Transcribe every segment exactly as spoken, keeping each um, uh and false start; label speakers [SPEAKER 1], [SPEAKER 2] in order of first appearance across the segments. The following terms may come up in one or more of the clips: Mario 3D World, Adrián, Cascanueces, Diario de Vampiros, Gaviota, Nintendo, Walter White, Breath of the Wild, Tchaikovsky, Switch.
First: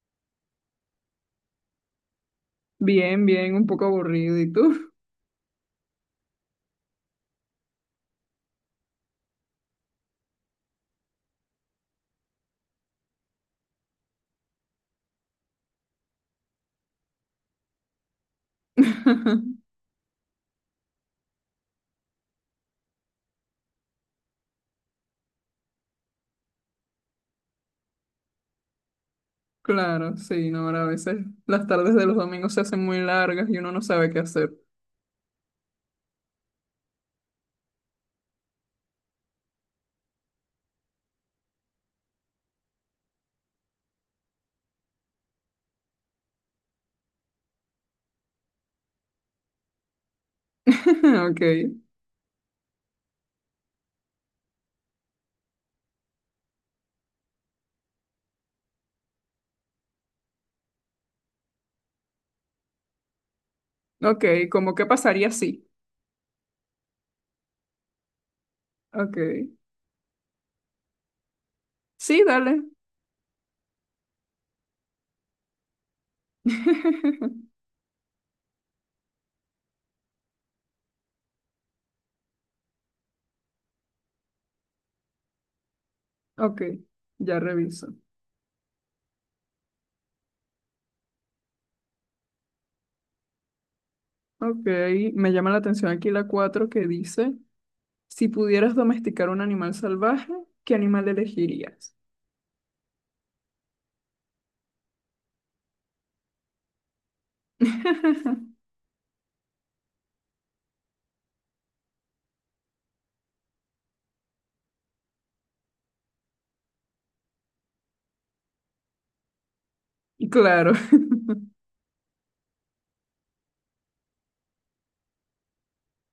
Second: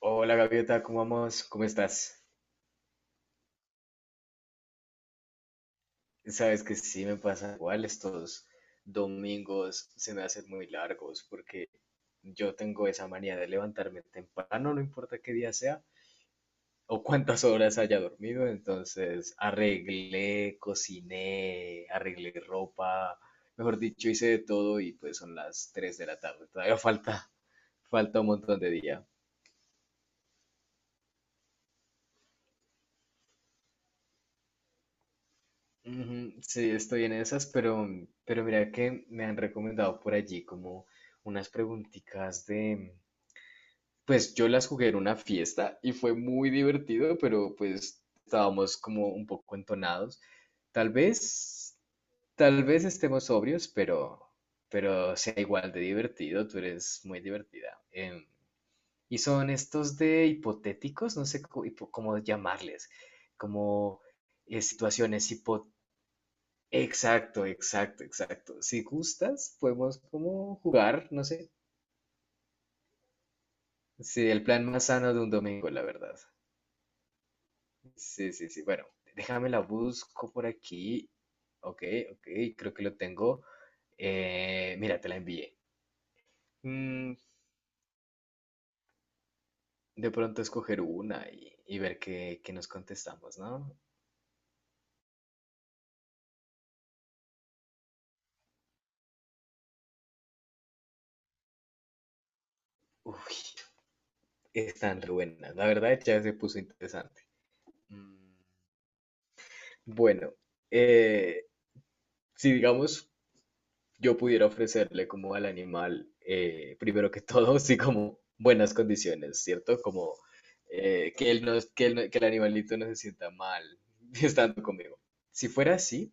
[SPEAKER 1] Hola Gaviota, ¿cómo vamos? ¿Cómo estás?
[SPEAKER 2] Bien, bien, un poco aburrido. ¿Y tú?
[SPEAKER 1] Sabes que sí, me pasa igual, estos domingos se me hacen muy largos porque yo tengo esa manía de levantarme temprano, no importa qué día sea o cuántas horas haya dormido. Entonces arreglé, cociné, arreglé ropa, mejor dicho, hice de todo y pues son las tres de la tarde, todavía falta, falta un montón de día.
[SPEAKER 2] Claro, sí, no, ahora a veces las tardes de los domingos se hacen muy largas y uno no sabe qué hacer.
[SPEAKER 1] Ujú. Sí, estoy en esas, pero, pero mira que me han recomendado por allí como unas preguntitas de, pues yo las jugué en una fiesta y fue muy divertido, pero pues estábamos como un poco entonados. Tal
[SPEAKER 2] Ok,
[SPEAKER 1] vez, tal vez estemos sobrios, pero, pero sea igual de divertido, tú eres muy divertida. Em, y son estos de hipotéticos, no sé cómo, hipo- cómo llamarles, como
[SPEAKER 2] ok,
[SPEAKER 1] eh,
[SPEAKER 2] ¿cómo qué pasaría
[SPEAKER 1] situaciones
[SPEAKER 2] si?
[SPEAKER 1] hipotéticas. Exacto, exacto, exacto. Si
[SPEAKER 2] Ok,
[SPEAKER 1] gustas, podemos como jugar, no sé.
[SPEAKER 2] sí, dale.
[SPEAKER 1] Sí, el plan más sano de un domingo, la verdad. Sí, sí, sí. Bueno, déjame la busco por aquí. Ok, ok, creo que lo tengo. Eh, mira, te la envié.
[SPEAKER 2] Ok,
[SPEAKER 1] Mm,
[SPEAKER 2] ya reviso.
[SPEAKER 1] de pronto escoger una y, y ver qué, qué nos contestamos, ¿no?
[SPEAKER 2] Ok, me llama la atención aquí la cuatro que dice, si pudieras domesticar un animal salvaje, ¿qué animal elegirías?
[SPEAKER 1] Uy, están re buenas. La verdad ya se puso interesante. Mm, Bueno, eh, si digamos yo pudiera ofrecerle como al animal, eh, primero que todo, sí, como buenas condiciones, ¿cierto? Como
[SPEAKER 2] Y claro,
[SPEAKER 1] eh, que él no, que él no, que el animalito no se sienta mal estando conmigo. Si fuera así,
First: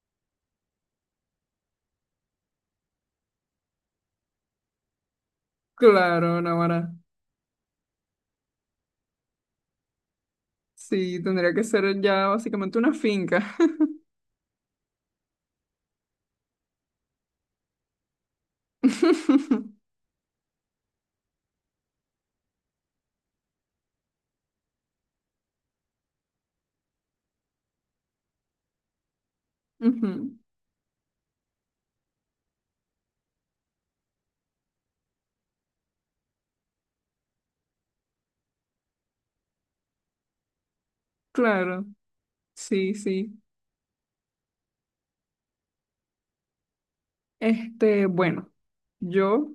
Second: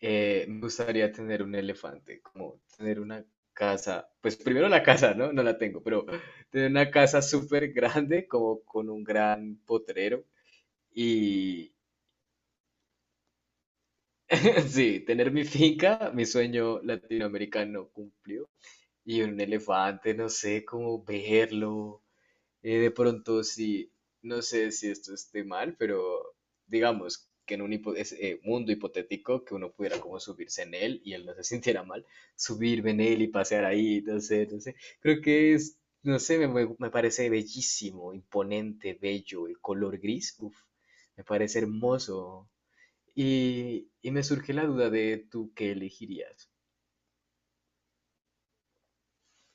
[SPEAKER 1] eh, me gustaría tener un elefante, como tener una casa, pues primero la casa, ¿no? No la tengo, pero
[SPEAKER 2] claro,
[SPEAKER 1] tener una
[SPEAKER 2] Navarra.
[SPEAKER 1] casa súper grande, como con un gran potrero
[SPEAKER 2] Sí, tendría que
[SPEAKER 1] y...
[SPEAKER 2] ser ya básicamente una finca.
[SPEAKER 1] Sí, tener mi finca, mi sueño latinoamericano cumplido. Y un elefante, no sé, cómo verlo. Eh, de pronto, sí, no sé si esto esté mal, pero digamos que en un hipo- es- eh, mundo hipotético que uno pudiera como
[SPEAKER 2] Ujú,
[SPEAKER 1] subirse en él y él no se sintiera mal, subirme en él y pasear ahí, no sé, no sé. Creo que es, no sé, me, me- me parece bellísimo, imponente, bello, el color gris, uff, me parece
[SPEAKER 2] claro,
[SPEAKER 1] hermoso.
[SPEAKER 2] sí, sí.
[SPEAKER 1] Y, y me surge la duda de tú qué elegirías.
[SPEAKER 2] Este, bueno, yo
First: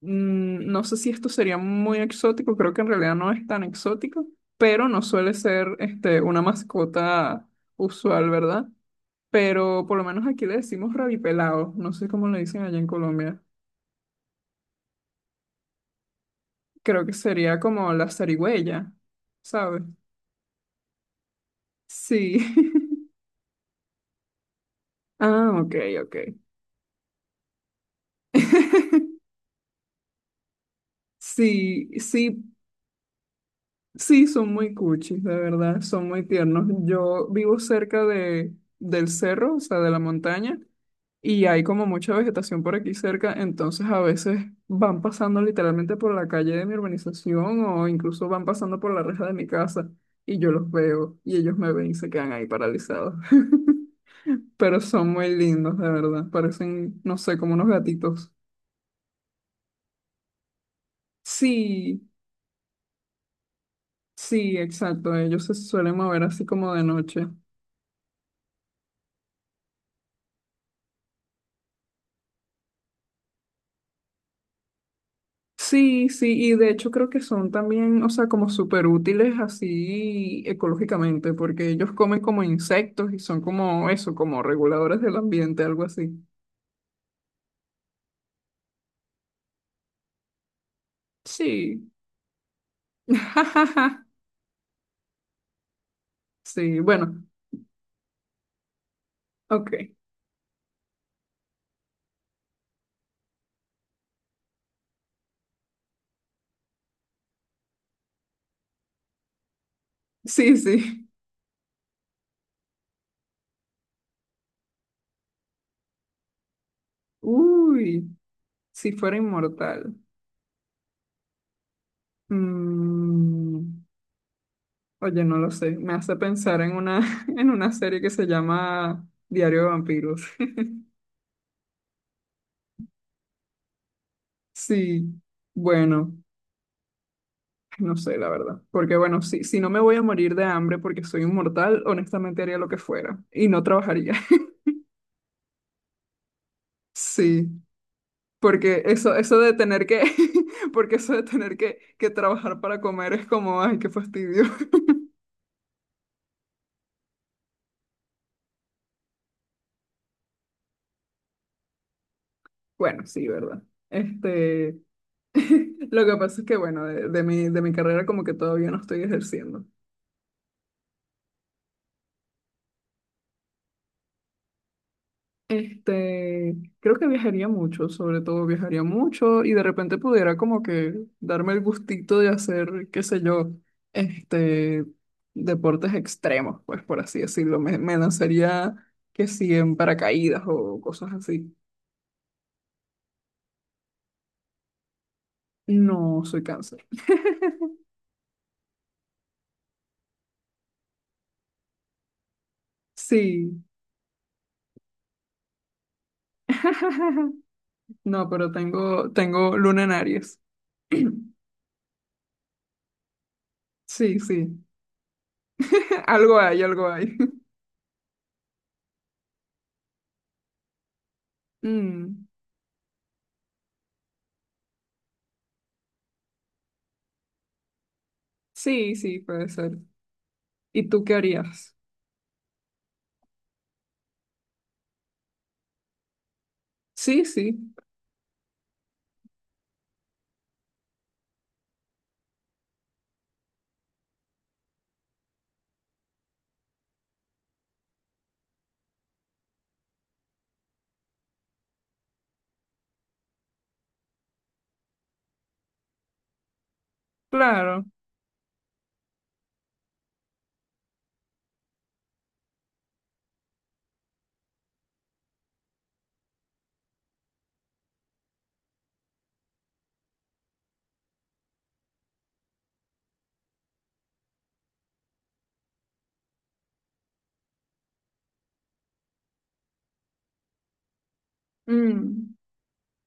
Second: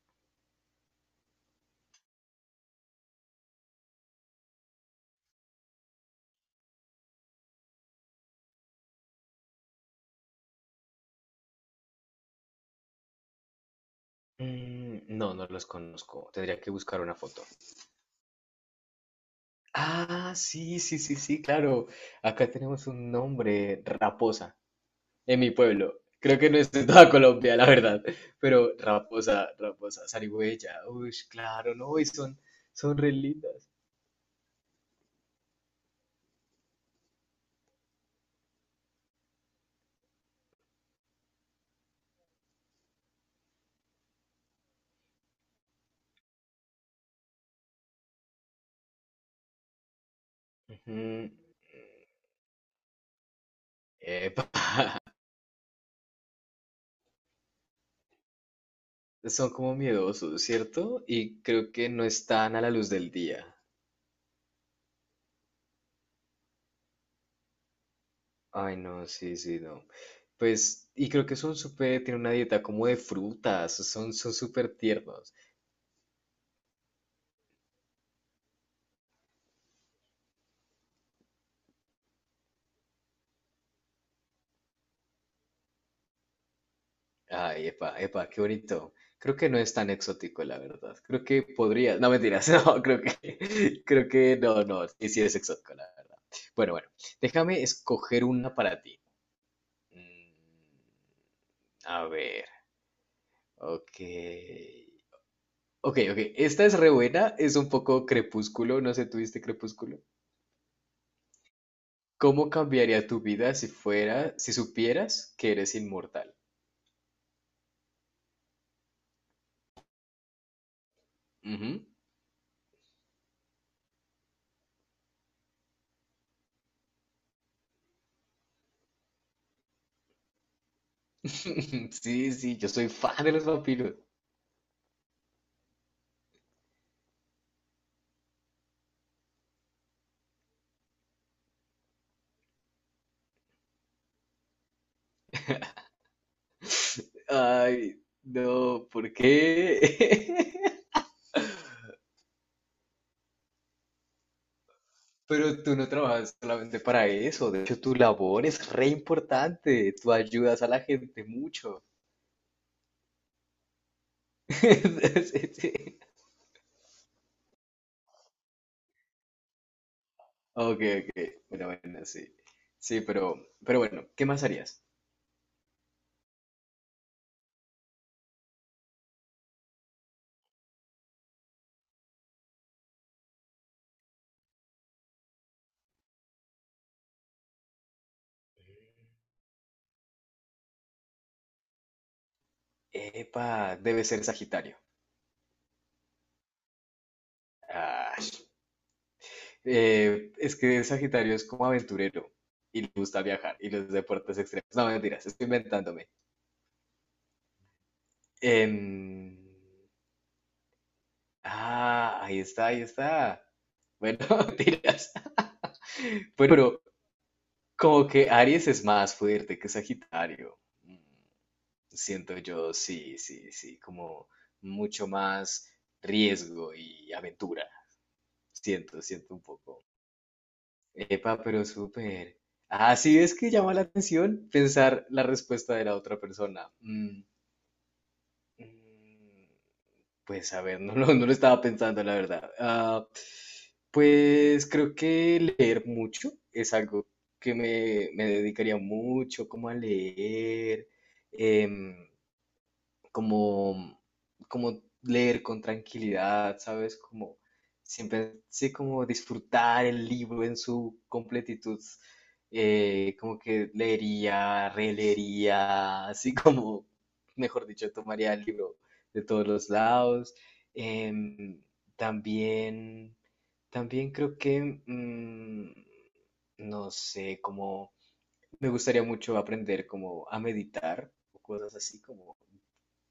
[SPEAKER 2] mm, no sé si esto sería muy exótico, creo que en realidad no es tan exótico, pero no suele ser este, una mascota usual, ¿verdad? Pero por lo menos aquí le decimos rabipelado, no sé cómo le dicen allá en Colombia.
[SPEAKER 1] Mm, No, no los conozco. Tendría que buscar
[SPEAKER 2] Creo que
[SPEAKER 1] una foto.
[SPEAKER 2] sería como la zarigüeya, ¿sabes?
[SPEAKER 1] Ah, sí, sí, sí, sí, claro.
[SPEAKER 2] Sí.
[SPEAKER 1] Acá tenemos un nombre, Raposa, en
[SPEAKER 2] Ah,
[SPEAKER 1] mi
[SPEAKER 2] ok,
[SPEAKER 1] pueblo.
[SPEAKER 2] ok.
[SPEAKER 1] Creo que no es en toda Colombia, la verdad. Pero Raposa, Raposa, zarigüeya. Uy, claro,
[SPEAKER 2] Sí,
[SPEAKER 1] no, y son,
[SPEAKER 2] sí,
[SPEAKER 1] son re lindas.
[SPEAKER 2] sí, son muy cuchis, de verdad, son muy tiernos. Yo vivo cerca de, del cerro, o sea, de la montaña, y hay como mucha vegetación por aquí cerca, entonces a veces van pasando literalmente por la calle de mi urbanización o incluso van pasando por la reja de mi casa y yo los veo
[SPEAKER 1] Ujú.
[SPEAKER 2] y ellos me ven y se quedan ahí paralizados.
[SPEAKER 1] Epa,
[SPEAKER 2] Pero son muy lindos, de verdad, parecen, no sé, como unos gatitos.
[SPEAKER 1] son como miedosos, ¿cierto? Y creo que no
[SPEAKER 2] Sí,
[SPEAKER 1] están a la luz del día.
[SPEAKER 2] sí, exacto, ellos se suelen mover así como de noche.
[SPEAKER 1] Ay, no, sí, sí, no. Pues, y creo que son súper, tienen una dieta como de frutas, son, son súper tiernos.
[SPEAKER 2] Sí, sí, y de hecho creo que son también, o sea, como súper útiles así ecológicamente, porque ellos comen como insectos y son como eso, como reguladores del ambiente, algo así.
[SPEAKER 1] Ay, epa, epa, qué bonito. Creo que no es tan exótico, la verdad. Creo que
[SPEAKER 2] Sí.
[SPEAKER 1] podría, no mentiras, no, creo que, creo que no, no, sí, sí es exótico, la verdad. Bueno,
[SPEAKER 2] Sí,
[SPEAKER 1] bueno,
[SPEAKER 2] bueno,
[SPEAKER 1] déjame escoger una para ti.
[SPEAKER 2] ok.
[SPEAKER 1] Mm, A ver, ok. Ok, ok, esta es re buena, es un poco crepúsculo, no sé, ¿tuviste crepúsculo?
[SPEAKER 2] Sí, sí.
[SPEAKER 1] ¿Cómo cambiaría tu vida si fuera, si supieras que eres inmortal?
[SPEAKER 2] Uy, si fuera inmortal.
[SPEAKER 1] Ujú.
[SPEAKER 2] Mm, oye, no lo sé. Me hace pensar en una, en una serie que se llama Diario de Vampiros.
[SPEAKER 1] Sí, sí, yo soy fan de los vampiros.
[SPEAKER 2] Sí, bueno. No sé, la verdad. Porque bueno, si, si no me voy a morir de hambre porque soy inmortal, honestamente haría lo que fuera y no trabajaría. Sí,
[SPEAKER 1] Ay,
[SPEAKER 2] porque
[SPEAKER 1] no, ¿por
[SPEAKER 2] eso, eso de tener que,
[SPEAKER 1] qué?
[SPEAKER 2] porque eso de tener que, que trabajar para comer es como, ay, qué fastidio.
[SPEAKER 1] Pero tú no trabajas solamente para eso. De hecho, tu labor es re importante. Tú ayudas a la gente mucho.
[SPEAKER 2] Bueno, sí, ¿verdad? Este,
[SPEAKER 1] Sí, sí.
[SPEAKER 2] lo que pasa es que bueno, de, de mi, de mi carrera como que todavía no estoy ejerciendo.
[SPEAKER 1] Ok, ok. Bueno, bueno, sí. Sí, pero, pero bueno, ¿qué más harías?
[SPEAKER 2] Este, creo que viajaría mucho, sobre todo viajaría mucho y de repente pudiera como que darme el gustito de hacer, qué sé yo, este, deportes extremos, pues por así decirlo. Me, me lanzaría que si en paracaídas o cosas así.
[SPEAKER 1] Epa, debe ser Sagitario.
[SPEAKER 2] No, soy cáncer.
[SPEAKER 1] Ah, eh, es que Sagitario es como aventurero y le gusta viajar
[SPEAKER 2] Sí.
[SPEAKER 1] y los deportes extremos. No, mentiras, estoy inventándome.
[SPEAKER 2] No, pero tengo,
[SPEAKER 1] Em,
[SPEAKER 2] tengo luna en Aries.
[SPEAKER 1] ah, ahí está, ahí está. Bueno,
[SPEAKER 2] Sí, sí.
[SPEAKER 1] mentiras.
[SPEAKER 2] Algo
[SPEAKER 1] Pero,
[SPEAKER 2] hay,
[SPEAKER 1] pero
[SPEAKER 2] algo hay.
[SPEAKER 1] como que Aries es más fuerte que Sagitario. Mm,
[SPEAKER 2] Mm,
[SPEAKER 1] Siento yo, sí, sí, sí, como mucho más riesgo y aventura.
[SPEAKER 2] sí,
[SPEAKER 1] Siento,
[SPEAKER 2] sí,
[SPEAKER 1] siento un
[SPEAKER 2] puede ser.
[SPEAKER 1] poco.
[SPEAKER 2] ¿Y tú qué
[SPEAKER 1] Epa, pero
[SPEAKER 2] harías?
[SPEAKER 1] súper. Ah, sí, es que llama la atención pensar la respuesta de la otra persona. Mm,
[SPEAKER 2] Sí, sí,
[SPEAKER 1] mm. Pues a ver, no lo, no lo estaba pensando, la verdad. Ah, pues creo que leer mucho es algo que me, me dedicaría mucho como a leer. em, Como, como leer con tranquilidad, ¿sabes? Como
[SPEAKER 2] claro.
[SPEAKER 1] siempre, sí, como disfrutar el libro en su completitud, eh, como que leería, releería, así como, mejor dicho, tomaría el libro de todos los lados. Em, también, también creo que, mm, no sé, como me gustaría mucho aprender como a meditar o cosas así como
[SPEAKER 2] Mm,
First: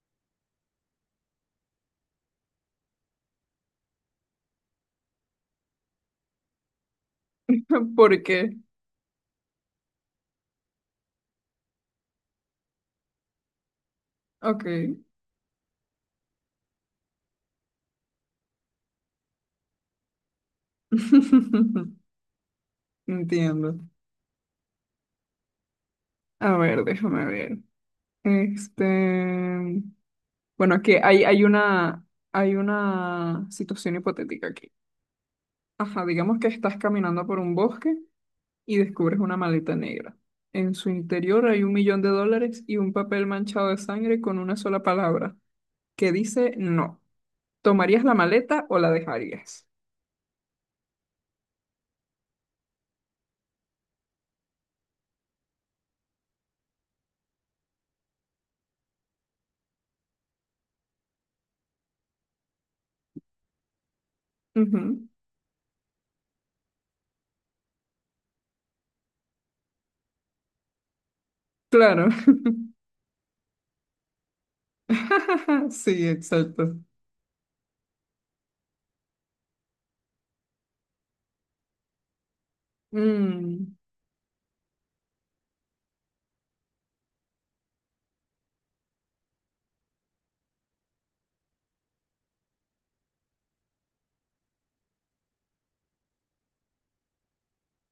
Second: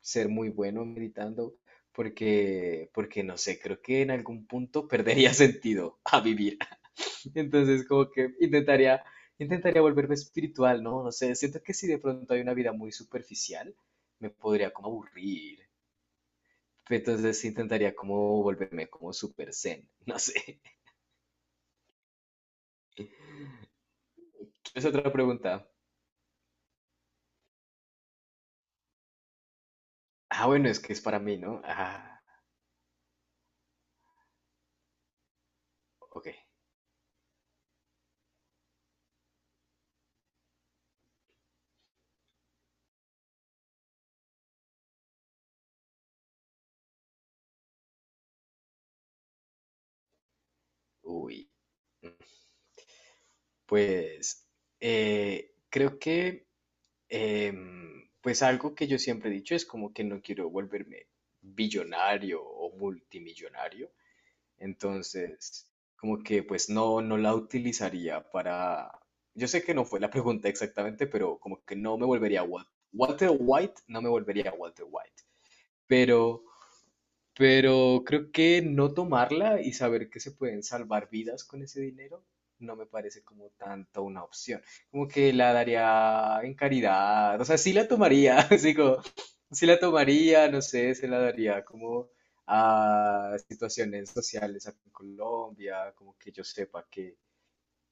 [SPEAKER 1] ser muy bueno meditando, porque, porque no sé, creo que en algún punto perdería sentido a vivir. Entonces, como
[SPEAKER 2] ¿por
[SPEAKER 1] que
[SPEAKER 2] qué?
[SPEAKER 1] intentaría, intentaría volverme espiritual, ¿no? No sé, siento que si de pronto hay una vida muy superficial, me podría como
[SPEAKER 2] Ok.
[SPEAKER 1] aburrir. Entonces intentaría como volverme como super zen, no sé.
[SPEAKER 2] Entiendo.
[SPEAKER 1] Es otra pregunta.
[SPEAKER 2] A ver, déjame ver. Este,
[SPEAKER 1] Ah, bueno, es
[SPEAKER 2] bueno,
[SPEAKER 1] que es
[SPEAKER 2] que
[SPEAKER 1] para
[SPEAKER 2] hay,
[SPEAKER 1] mí,
[SPEAKER 2] hay
[SPEAKER 1] ¿no?
[SPEAKER 2] una,
[SPEAKER 1] Ah,
[SPEAKER 2] hay una situación hipotética aquí. Ajá,
[SPEAKER 1] ok.
[SPEAKER 2] digamos que estás caminando por un bosque y descubres una maleta negra. En su interior hay un millón de dólares y un papel manchado de sangre con una sola palabra que dice no. ¿Tomarías la maleta o la dejarías?
[SPEAKER 1] Uy. mm, Pues eh, creo que Em, pues algo que yo siempre he dicho es como que no quiero volverme billonario o multimillonario,
[SPEAKER 2] Ujú,
[SPEAKER 1] entonces como que pues no, no la utilizaría para, yo sé que no fue la pregunta exactamente, pero como que no me
[SPEAKER 2] claro.
[SPEAKER 1] volvería Wa- Walter White, no me volvería Walter White,
[SPEAKER 2] Sí,
[SPEAKER 1] pero
[SPEAKER 2] exacto.
[SPEAKER 1] pero creo que no tomarla y saber que se pueden salvar vidas con ese dinero no me parece como
[SPEAKER 2] Mm.
[SPEAKER 1] tanto una opción. Como que la daría en caridad, o sea, sí la tomaría, así como, sí la tomaría, no sé, se la daría como a situaciones sociales aquí en Colombia, como que yo sepa que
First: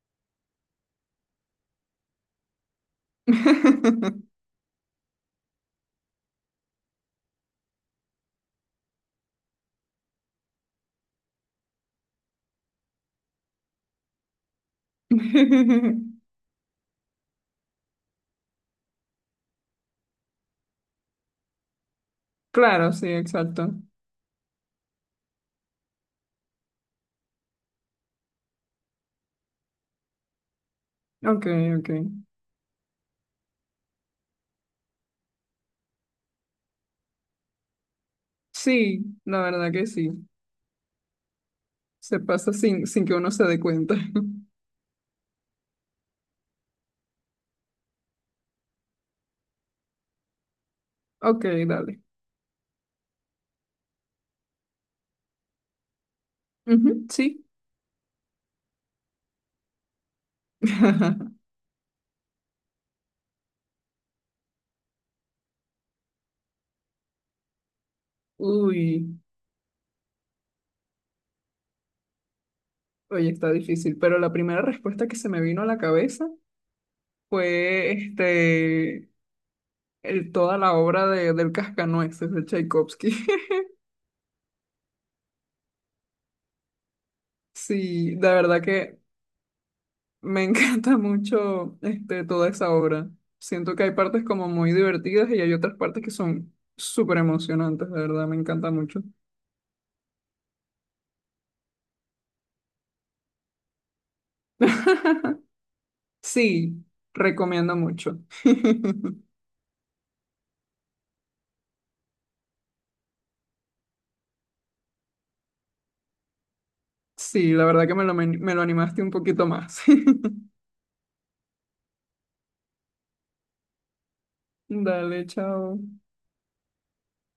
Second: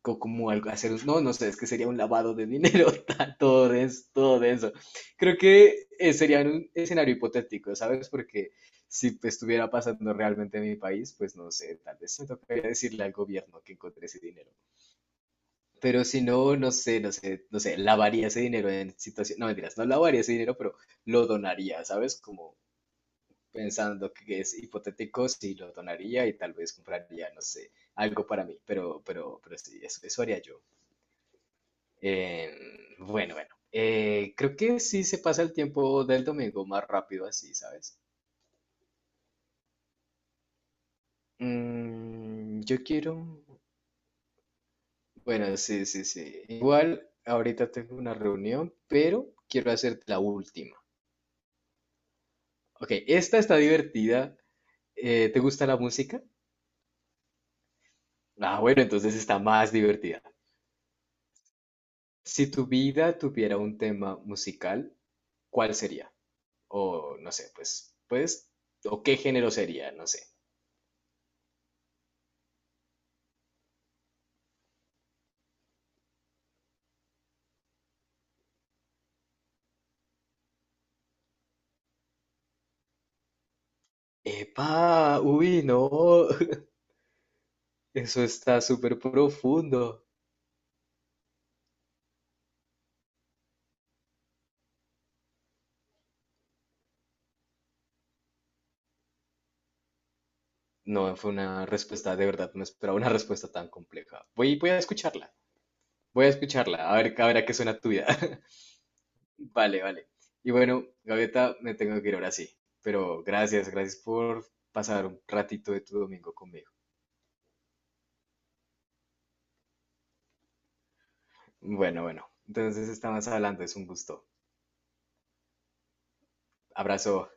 [SPEAKER 1] co- como algo, hacer, un- no, no sé, es que sería un lavado de dinero, ta- todo denso, todo denso. Creo que eh, sería un escenario hipotético, ¿sabes? Porque si pues, estuviera pasando realmente en mi país, pues no sé, tal vez me tocaría decirle al gobierno que encontré ese dinero. Pero si no, no sé, no sé, no sé, lavaría ese dinero en situación, no mentiras, no lavaría ese dinero, pero lo donaría, ¿sabes? Como
[SPEAKER 2] Claro, sí, exacto.
[SPEAKER 1] pensando que es hipotético, sí lo donaría y tal vez compraría, no sé, algo para mí, pero, pero, pero sí, eso, eso haría yo.
[SPEAKER 2] Ok, ok.
[SPEAKER 1] Eh, bueno, bueno. Eh, creo que sí se pasa el tiempo del domingo más rápido así, ¿sabes?
[SPEAKER 2] Sí, la verdad que sí. Se pasa
[SPEAKER 1] Mm, yo
[SPEAKER 2] sin, sin
[SPEAKER 1] quiero...
[SPEAKER 2] que uno se dé cuenta.
[SPEAKER 1] Bueno, sí, sí, sí. Igual ahorita tengo una reunión, pero quiero hacerte la última.
[SPEAKER 2] Ok, dale.
[SPEAKER 1] Ok, esta está divertida. Eh, ¿te gusta la música?
[SPEAKER 2] Ujú, sí.
[SPEAKER 1] Ah, bueno, entonces está más divertida. Si tu vida tuviera un tema musical, ¿cuál sería? O no sé, pues, pues, o
[SPEAKER 2] Uy,
[SPEAKER 1] qué género sería, no sé.
[SPEAKER 2] oye, está difícil, pero la primera respuesta que se me vino a la cabeza fue este, el, toda la obra de, del Cascanueces de Tchaikovsky.
[SPEAKER 1] Epa, uy, no,
[SPEAKER 2] Sí,
[SPEAKER 1] eso
[SPEAKER 2] de
[SPEAKER 1] está
[SPEAKER 2] verdad que
[SPEAKER 1] súper profundo.
[SPEAKER 2] Me encanta mucho este, toda esa obra. Siento que hay partes como muy divertidas y hay otras partes que son súper emocionantes, de verdad, me encanta mucho.
[SPEAKER 1] No, fue una respuesta, de verdad, no esperaba una respuesta tan compleja. Voy, voy a escucharla, voy a
[SPEAKER 2] Sí,
[SPEAKER 1] escucharla, a ver, a ver a qué
[SPEAKER 2] recomiendo
[SPEAKER 1] suena tuya.
[SPEAKER 2] mucho.
[SPEAKER 1] Vale, vale. Y bueno, Gaviota, me tengo que ir ahora sí, pero gracias, gracias por pasar un ratito de tu domingo conmigo.
[SPEAKER 2] Sí, la verdad que me lo, men- me lo animaste un poquito más.
[SPEAKER 1] Bueno, bueno, entonces estamos hablando, es un gusto.
[SPEAKER 2] Dale, chao.
[SPEAKER 1] Abrazo.